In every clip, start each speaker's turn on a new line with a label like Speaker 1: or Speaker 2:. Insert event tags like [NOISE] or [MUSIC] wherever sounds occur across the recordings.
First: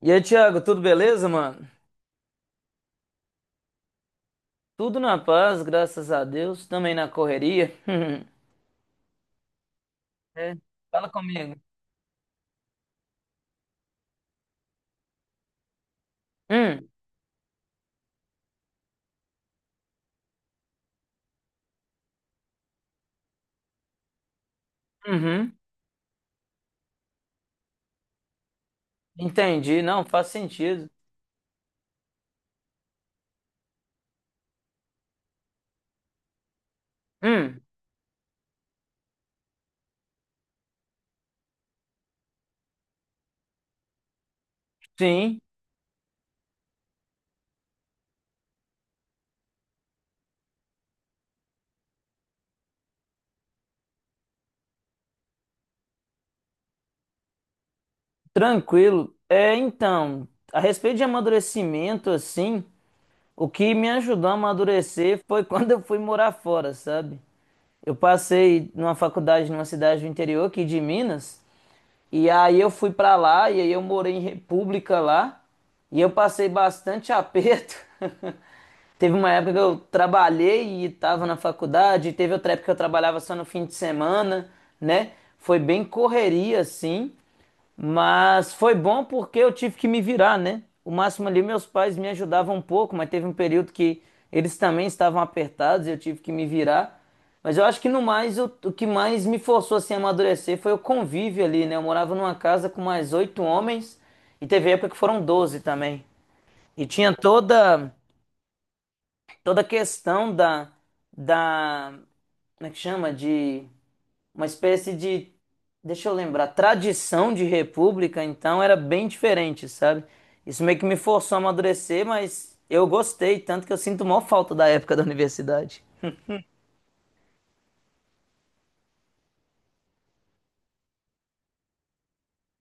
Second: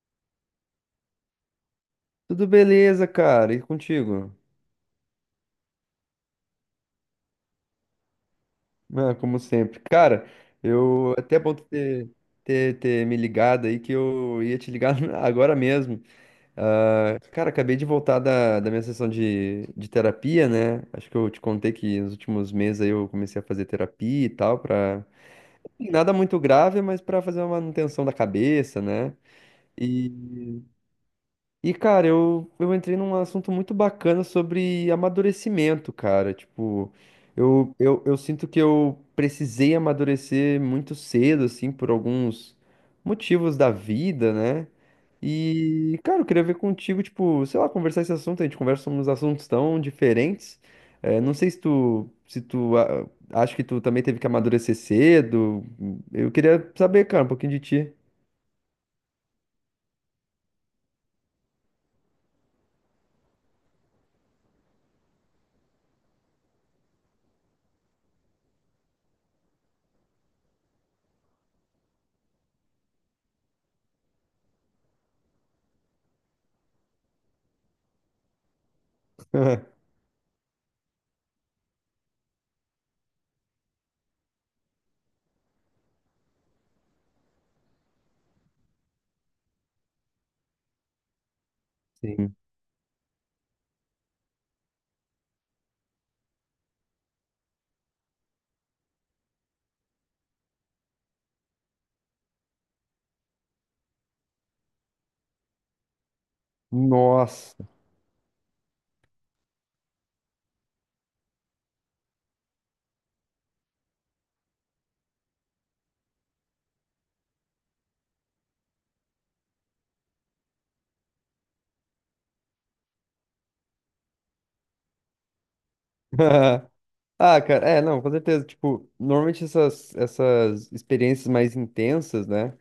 Speaker 1: E aí, Thiago, tudo beleza, mano?
Speaker 2: Tudo beleza, cara? E contigo?
Speaker 1: Tudo na paz, graças a Deus, também na correria. [LAUGHS]
Speaker 2: Ah, como sempre. Cara,
Speaker 1: É, fala
Speaker 2: eu é até bom
Speaker 1: comigo.
Speaker 2: tu ter, ter me ligado aí que eu ia te ligar [LAUGHS] agora mesmo.
Speaker 1: Hum,
Speaker 2: Ah, cara, acabei de voltar da minha sessão de terapia, né? Acho que eu te contei que nos últimos meses aí eu comecei a fazer terapia e tal, pra...
Speaker 1: uhum,
Speaker 2: Nada muito grave, mas pra fazer uma manutenção da cabeça, né?
Speaker 1: entendi, não, faz
Speaker 2: E
Speaker 1: sentido.
Speaker 2: Cara, eu entrei num assunto muito bacana sobre amadurecimento, cara. Tipo,
Speaker 1: Hum,
Speaker 2: eu sinto que eu precisei amadurecer muito cedo, assim, por alguns motivos da vida, né?
Speaker 1: sim,
Speaker 2: E, cara, eu queria ver contigo, tipo, sei lá, conversar esse assunto. A gente conversa uns assuntos tão diferentes. É, não sei se tu, se tu acha que tu também teve que amadurecer cedo. Eu queria saber, cara, um pouquinho de ti.
Speaker 1: tranquilo. É, então, a respeito de amadurecimento, assim, o que me ajudou a amadurecer foi [LAUGHS] quando eu fui morar fora, sabe? Eu passei numa faculdade numa cidade do interior aqui de Minas. E aí eu fui pra lá e aí eu morei em República lá e eu passei bastante aperto. [LAUGHS] Teve uma época que eu
Speaker 2: [LAUGHS]
Speaker 1: trabalhei e estava na faculdade, teve outra época que eu trabalhava só no fim de semana, né? Foi bem correria assim. Mas foi bom porque eu tive que me virar, né? O máximo ali, meus pais me
Speaker 2: Sim.
Speaker 1: ajudavam um pouco, mas teve um período que eles também estavam apertados e eu tive que me virar. Mas eu acho que no mais, o que mais me forçou assim, a amadurecer foi o convívio ali, né? Eu morava numa casa com mais oito homens e teve época que foram doze também. E tinha
Speaker 2: Nossa.
Speaker 1: toda, toda a questão da, como é que chama? De uma espécie de, deixa eu lembrar, tradição de república, então era bem diferente, sabe? Isso meio que me forçou a amadurecer, mas eu gostei, tanto que eu sinto maior falta da época da universidade.
Speaker 2: [LAUGHS] Ah, cara, é, não, com certeza. Tipo, normalmente essas experiências mais intensas, né?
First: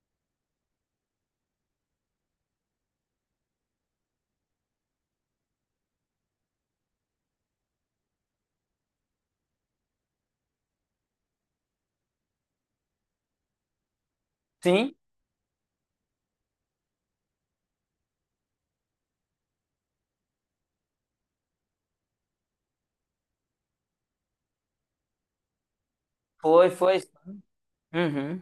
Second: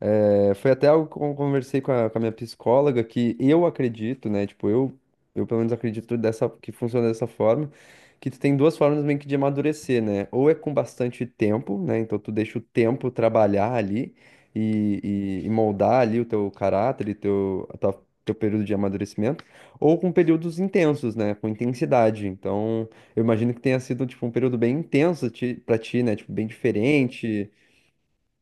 Speaker 2: É, foi até algo que eu conversei com a minha psicóloga, que eu acredito, né? Tipo, eu pelo menos acredito dessa, que funciona dessa forma, que tu tem duas formas meio que de amadurecer, né? Ou é com bastante tempo, né? Então tu deixa o tempo trabalhar ali
Speaker 1: Sim,
Speaker 2: e, e moldar ali o teu caráter e teu, teu período de amadurecimento, ou com períodos intensos, né? Com intensidade. Então, eu imagino que tenha sido, tipo, um período bem intenso pra ti, né? Tipo, bem
Speaker 1: foi, foi.
Speaker 2: diferente.
Speaker 1: Uhum.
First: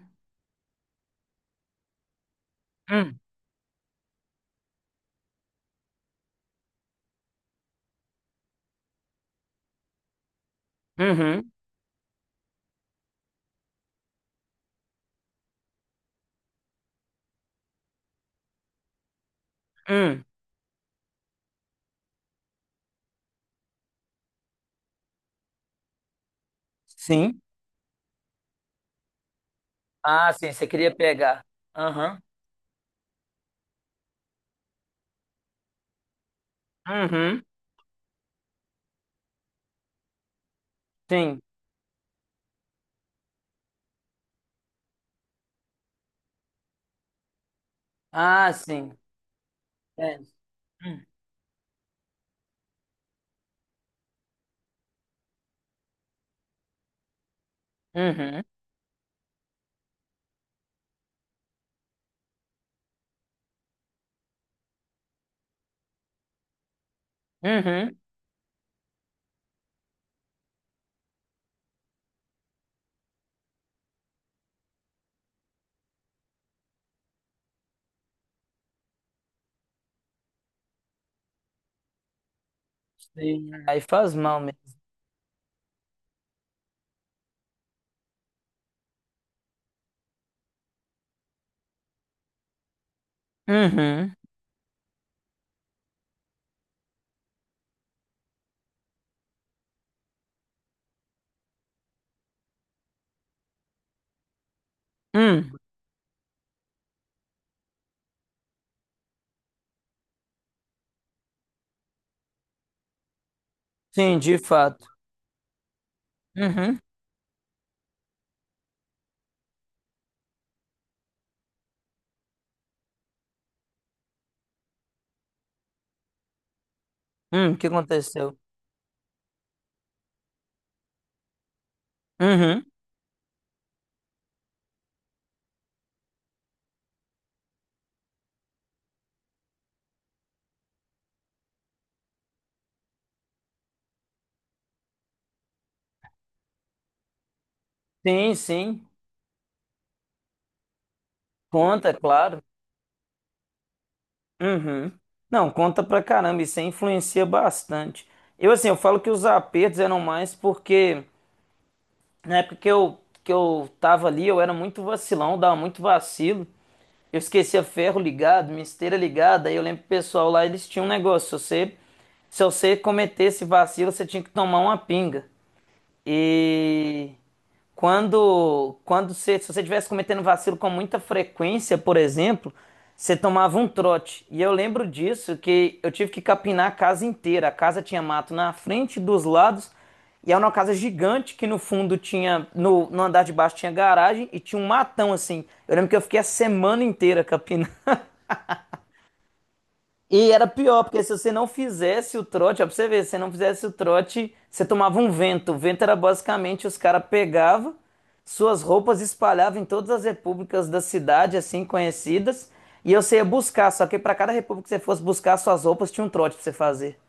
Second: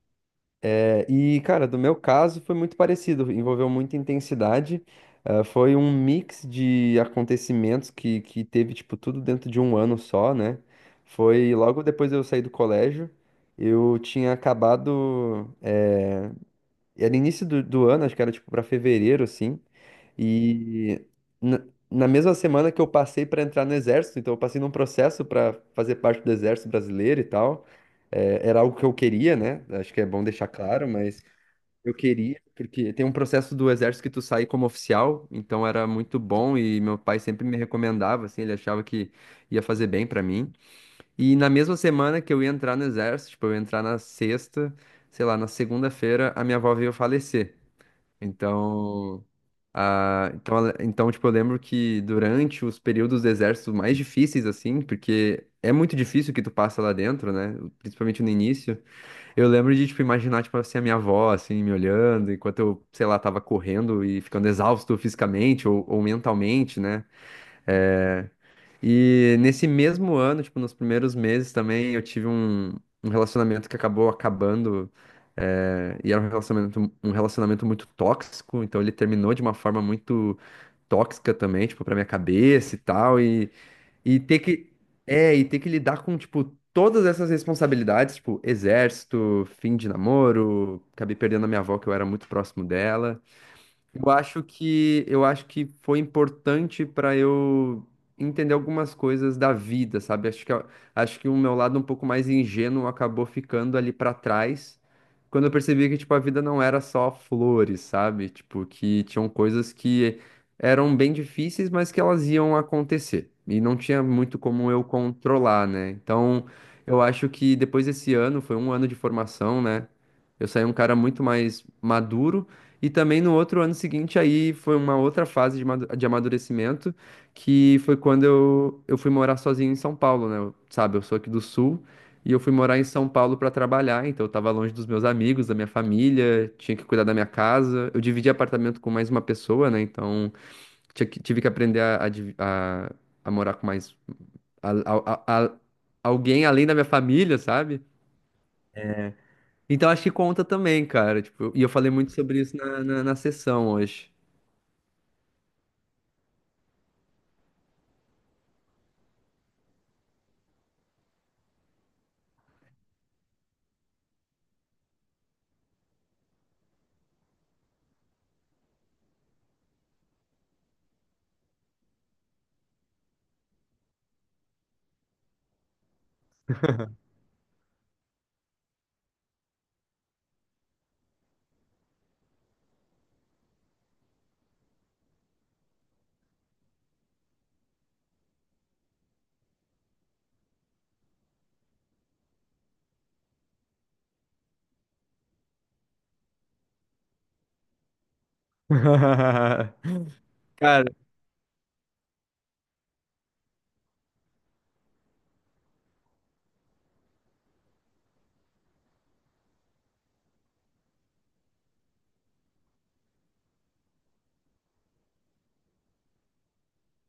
Speaker 2: E, cara, do meu caso foi muito
Speaker 1: Hum,
Speaker 2: parecido, envolveu muita intensidade. Foi um mix de acontecimentos que teve, tipo, tudo dentro de um ano só, né?
Speaker 1: uhum.
Speaker 2: Foi logo depois de eu sair do colégio, eu tinha acabado. Era início do ano, acho que era, tipo, pra fevereiro, assim.
Speaker 1: Hum.
Speaker 2: E na, na mesma semana que eu passei pra entrar no exército, então eu passei num processo pra fazer parte do exército brasileiro e
Speaker 1: Sim.
Speaker 2: tal. É, era algo que eu queria, né? Acho que é bom
Speaker 1: Ah,
Speaker 2: deixar
Speaker 1: sim, você
Speaker 2: claro,
Speaker 1: queria
Speaker 2: mas.
Speaker 1: pegar.
Speaker 2: Eu
Speaker 1: Aham.
Speaker 2: queria, porque tem um processo do exército que tu sai como oficial, então era muito bom e meu pai
Speaker 1: Uhum.
Speaker 2: sempre me recomendava, assim, ele achava que ia fazer bem pra mim. E
Speaker 1: Sim.
Speaker 2: na mesma semana que eu ia entrar no exército, tipo, eu ia entrar na sexta, sei lá, na segunda-feira, a minha avó veio falecer.
Speaker 1: Ah, sim.
Speaker 2: Então,
Speaker 1: É. Hum.
Speaker 2: tipo, eu lembro que durante os períodos do exército mais difíceis, assim, porque é muito difícil o que tu passa lá dentro, né? Principalmente no
Speaker 1: Uhum.
Speaker 2: início. Eu lembro de, tipo, imaginar, tipo, assim, a minha avó, assim, me olhando, enquanto eu, sei lá, tava correndo e ficando exausto fisicamente ou mentalmente, né?
Speaker 1: Uhum.
Speaker 2: É, E nesse mesmo ano, tipo, nos primeiros meses também, eu tive um, um relacionamento que acabou acabando, é, e era um relacionamento muito tóxico, então ele terminou de uma forma muito tóxica também, tipo, pra minha cabeça e tal, e...
Speaker 1: Sim. Aí faz
Speaker 2: E ter
Speaker 1: mal
Speaker 2: que,
Speaker 1: mesmo.
Speaker 2: é, e ter que lidar com, tipo, todas essas responsabilidades, tipo, exército, fim de namoro, acabei perdendo a minha avó, que eu era muito próximo dela.
Speaker 1: Uhum.
Speaker 2: Eu acho que foi importante para eu entender algumas coisas da vida, sabe? Acho que o meu lado um pouco mais ingênuo acabou ficando ali para trás, quando eu
Speaker 1: Hum.
Speaker 2: percebi que tipo a vida não era só flores, sabe? Tipo que tinham coisas que eram bem difíceis, mas que elas iam acontecer e não tinha
Speaker 1: Sim, de
Speaker 2: muito como eu
Speaker 1: fato.
Speaker 2: controlar, né? Então,
Speaker 1: Uhum.
Speaker 2: eu acho que depois desse ano, foi um ano de formação, né? Eu saí um cara muito mais maduro e também no outro ano seguinte, aí foi uma outra fase de de amadurecimento,
Speaker 1: O que
Speaker 2: que foi quando
Speaker 1: aconteceu?
Speaker 2: eu fui morar sozinho em São Paulo, né? Sabe, eu sou aqui do Sul e eu fui
Speaker 1: Uhum.
Speaker 2: morar em São Paulo para trabalhar, então eu tava longe dos meus amigos, da minha família, tinha que cuidar da minha casa. Eu dividi apartamento com mais uma pessoa, né? Então tive que aprender a, a morar com mais a- a- a- a- alguém além da minha família, sabe?
Speaker 1: Sim, sim.
Speaker 2: Então acho que conta também, cara. Tipo, e eu
Speaker 1: Conta,
Speaker 2: falei
Speaker 1: é
Speaker 2: muito sobre
Speaker 1: claro.
Speaker 2: isso na, na sessão hoje.
Speaker 1: Uhum. Não, conta pra caramba, isso aí influencia bastante. Eu, assim, eu falo que os apertos eram mais porque na época que que eu tava ali, eu era muito vacilão, dava muito vacilo. Eu esquecia ferro ligado, minha esteira ligada. Aí eu lembro que o pessoal lá, eles tinham um negócio, se você cometesse vacilo, você tinha que tomar uma pinga. E quando você, se você estivesse cometendo vacilo com muita frequência, por exemplo, você tomava um trote. E eu lembro disso, que eu tive que capinar a casa inteira. A casa tinha mato na frente, dos lados, e era uma casa gigante que no fundo tinha, no andar de baixo tinha garagem e tinha um matão assim. Eu lembro que eu fiquei a semana inteira capinando. E
Speaker 2: [LAUGHS]
Speaker 1: era pior,
Speaker 2: Cara,
Speaker 1: porque se você não fizesse o trote, ó, pra você ver, se você não fizesse o trote, você tomava um vento. O vento era basicamente os caras pegavam suas roupas, espalhavam em todas as repúblicas da cidade, assim, conhecidas, e você ia buscar. Só que para cada república que você fosse buscar suas roupas, tinha um trote pra você fazer.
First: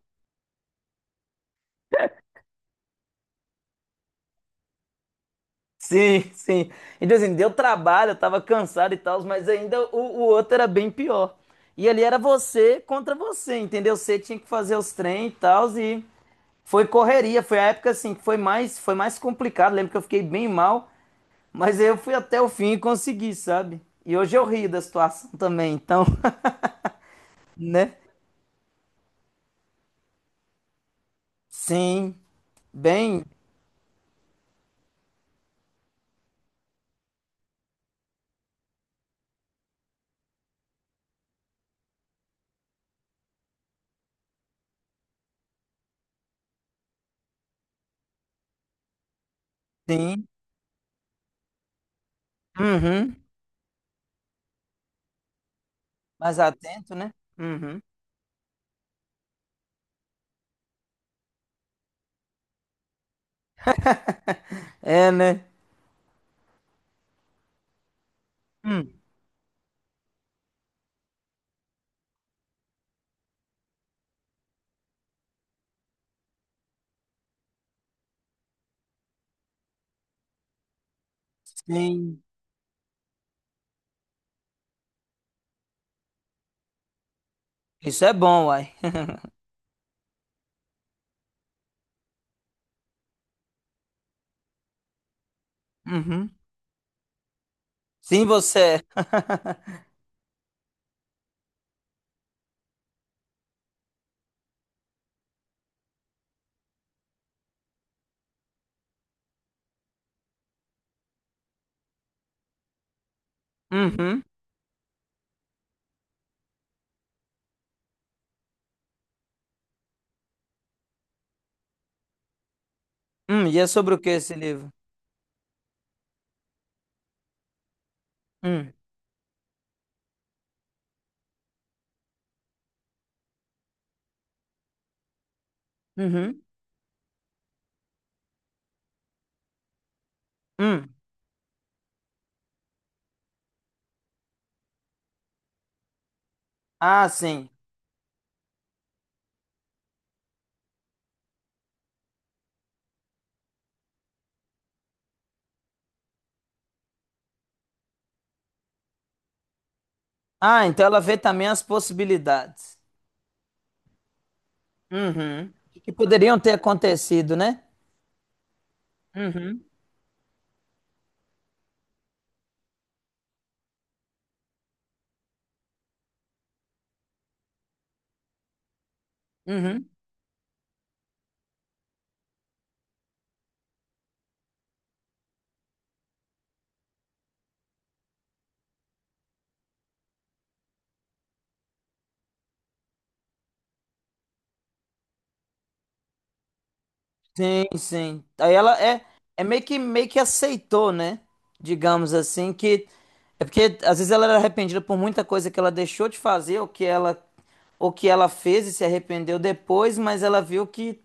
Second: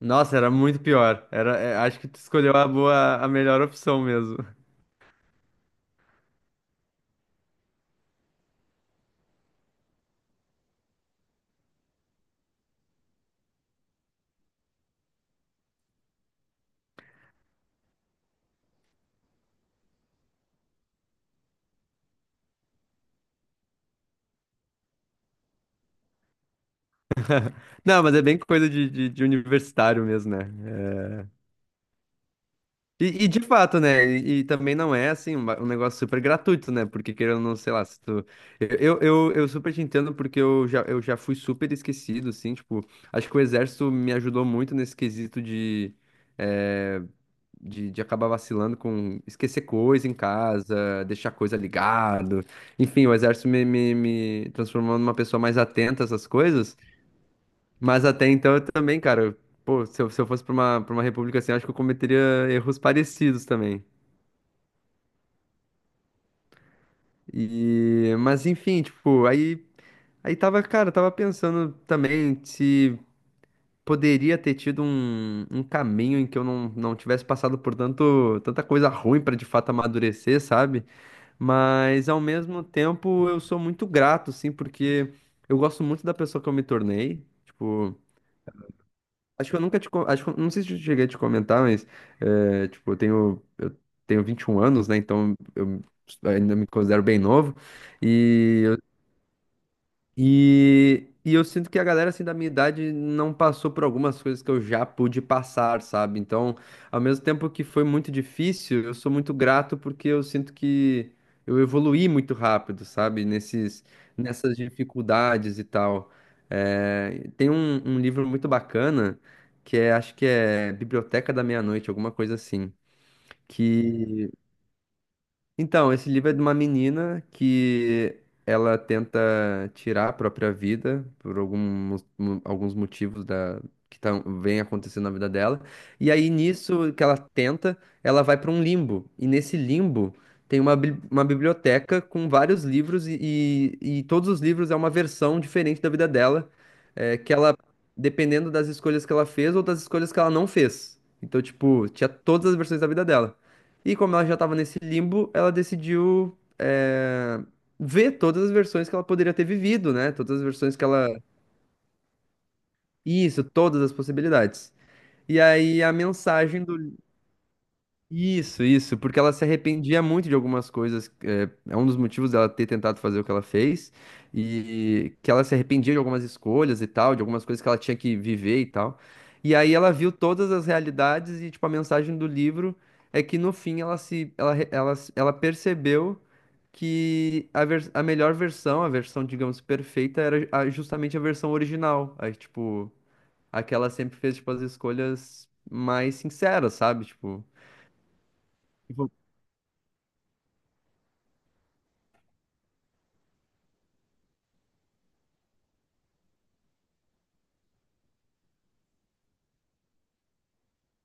Speaker 2: nossa, era muito pior. Era, é, acho que tu escolheu a boa, a melhor opção mesmo.
Speaker 1: Sim, sim. Então, assim, deu trabalho, eu tava cansado e tal, mas ainda o outro era bem pior. E ali era você contra você, entendeu? Você tinha que fazer os trem e tal, e. Foi correria, foi a época assim que foi mais complicado. Lembro que eu fiquei bem mal, mas eu fui até o fim e consegui, sabe? E hoje eu rio da situação também, então, [LAUGHS] né?
Speaker 2: Não, mas é bem coisa de universitário mesmo, né? É,
Speaker 1: Sim, bem,
Speaker 2: E, e de fato, né? E também não é assim um, um negócio super gratuito, né? Porque querendo ou não, sei lá, se tu. Eu super te entendo porque eu já fui super esquecido, assim, tipo, acho que o exército me ajudou muito nesse quesito de, eh, de acabar vacilando com esquecer coisa em
Speaker 1: sim.
Speaker 2: casa, deixar coisa ligado. Enfim, o
Speaker 1: Uhum.
Speaker 2: exército me transformou numa pessoa mais atenta a essas
Speaker 1: Mais
Speaker 2: coisas.
Speaker 1: atento, né? Uhum.
Speaker 2: Mas até então eu também, cara. Pô, se eu, se eu fosse pra uma república assim, eu acho que eu cometeria erros parecidos também.
Speaker 1: É, né?
Speaker 2: E, mas enfim,
Speaker 1: Hum.
Speaker 2: tipo, aí, aí tava, cara, tava pensando também se poderia ter tido um, um caminho em que eu não, não tivesse passado por tanto, tanta coisa ruim pra de fato amadurecer, sabe? Mas ao
Speaker 1: Sim.
Speaker 2: mesmo tempo eu sou muito grato, assim, porque eu gosto muito da pessoa que eu me tornei. Tipo.
Speaker 1: Isso é bom, uai. [LAUGHS]
Speaker 2: Acho, que não sei se eu cheguei a te comentar, mas, é, tipo, eu tenho 21 anos, né? Então eu
Speaker 1: Uhum.
Speaker 2: ainda me considero bem novo.
Speaker 1: Sim,
Speaker 2: E
Speaker 1: você é. [LAUGHS]
Speaker 2: e eu sinto que a galera assim da minha idade não passou por algumas coisas que eu já pude passar, sabe? Então, ao mesmo tempo que foi muito difícil, eu sou muito grato porque eu sinto que eu evoluí muito rápido, sabe? Nesses,
Speaker 1: Uhum.
Speaker 2: nessas dificuldades e tal. É, tem um, um livro muito bacana que é, acho que é Biblioteca da Meia-Noite, alguma coisa assim.
Speaker 1: E é sobre o que
Speaker 2: Que
Speaker 1: esse livro?
Speaker 2: então, esse livro é de uma menina que
Speaker 1: Hum.
Speaker 2: ela tenta tirar a própria vida por alguns motivos da, que tão, vem acontecendo na vida dela. E aí,
Speaker 1: Uhum.
Speaker 2: nisso que ela tenta, ela vai para um limbo. E nesse limbo tem uma,
Speaker 1: Hum.
Speaker 2: uma biblioteca com vários livros, e, e todos os livros é uma versão diferente da vida dela,
Speaker 1: Ah,
Speaker 2: é, que
Speaker 1: sim.
Speaker 2: ela, dependendo das escolhas que ela fez ou das escolhas que ela não fez. Então, tipo, tinha todas as versões da vida dela. E como ela já estava nesse limbo, ela decidiu ver todas as versões que ela poderia ter vivido, né? Todas as
Speaker 1: Ah,
Speaker 2: versões
Speaker 1: então
Speaker 2: que
Speaker 1: ela vê
Speaker 2: ela.
Speaker 1: também as possibilidades.
Speaker 2: Isso, todas as possibilidades. E
Speaker 1: Uhum.
Speaker 2: aí
Speaker 1: Que
Speaker 2: a
Speaker 1: poderiam ter
Speaker 2: mensagem do
Speaker 1: acontecido, né?
Speaker 2: Isso, isso, porque ela se
Speaker 1: Uhum.
Speaker 2: arrependia muito de algumas coisas. É, é um dos motivos dela ter tentado fazer o que ela fez, e que ela se arrependia de algumas escolhas e tal, de algumas coisas que ela tinha que viver e tal. E aí
Speaker 1: Uhum.
Speaker 2: ela viu todas as realidades e, tipo, a mensagem do livro é que no fim ela se, ela, re- ela, se- ela percebeu que a melhor versão, a versão, digamos, perfeita, era justamente a versão original. Aí, tipo, aquela sempre fez, tipo, as escolhas mais sinceras, sabe? Tipo.
Speaker 1: Sim, sim. Aí ela é, é meio que aceitou, né? Digamos assim, que. É porque às vezes ela era arrependida por muita coisa que ela deixou de fazer, ou que ela fez e se arrependeu depois, mas ela viu que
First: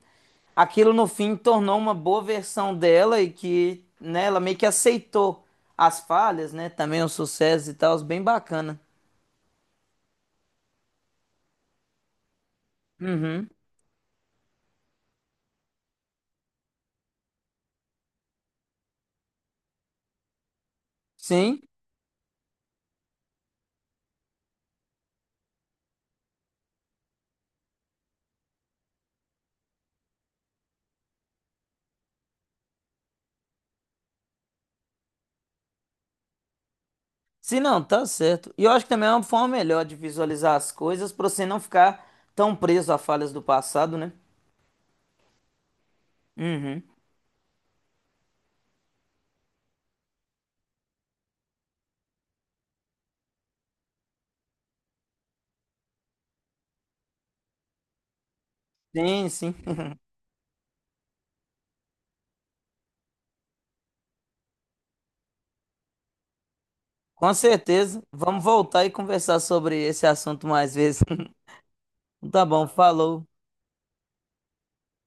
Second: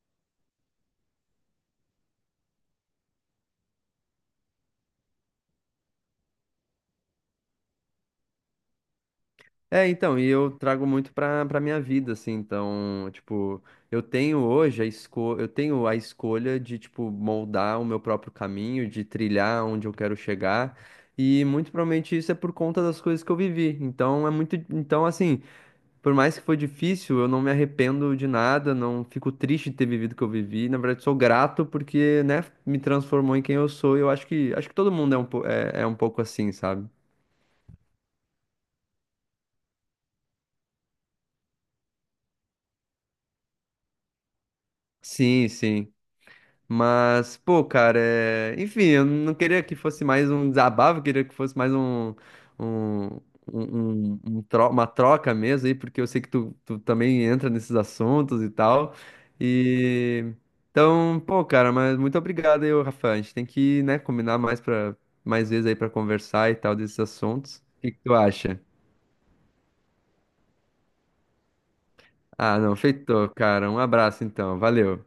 Speaker 1: aquilo no fim tornou uma boa versão dela e que, né, ela meio que aceitou as falhas, né? Também os sucessos e tal, bem bacana.
Speaker 2: É, então, e eu trago muito pra, pra minha vida, assim, então,
Speaker 1: Uhum.
Speaker 2: tipo, eu tenho hoje a esco eu tenho a escolha de, tipo, moldar o meu próprio caminho, de trilhar onde eu quero chegar, e
Speaker 1: Sim.
Speaker 2: muito provavelmente isso é por conta das coisas que eu vivi, então é muito, então, assim, por mais que foi difícil, eu não me arrependo de nada, não fico triste de ter vivido o que eu vivi, na verdade, sou grato porque, né, me transformou em quem eu sou, e eu acho que todo mundo é um, é, é um pouco assim, sabe?
Speaker 1: Se não, tá certo. E eu acho que também é uma forma melhor de visualizar as coisas pra você não ficar tão preso a falhas do passado, né?
Speaker 2: Sim, sim.
Speaker 1: Uhum.
Speaker 2: Mas, pô, cara, é... enfim, eu não queria que fosse mais um desabafo, eu queria que fosse mais um, um, um- um uma troca mesmo aí, porque eu sei que tu, tu também entra nesses assuntos e tal.
Speaker 1: Sim, sim. [LAUGHS]
Speaker 2: E então, pô, cara, mas muito obrigado aí, ô, Rafa. A gente tem que, né, combinar mais para mais vezes aí pra conversar e tal desses
Speaker 1: Com
Speaker 2: assuntos. O que que
Speaker 1: certeza.
Speaker 2: tu
Speaker 1: Vamos
Speaker 2: acha?
Speaker 1: voltar e conversar sobre esse assunto mais vezes. [LAUGHS] Tá
Speaker 2: Ah,
Speaker 1: bom,
Speaker 2: não,
Speaker 1: falou.
Speaker 2: feitou, cara. Um abraço então. Valeu.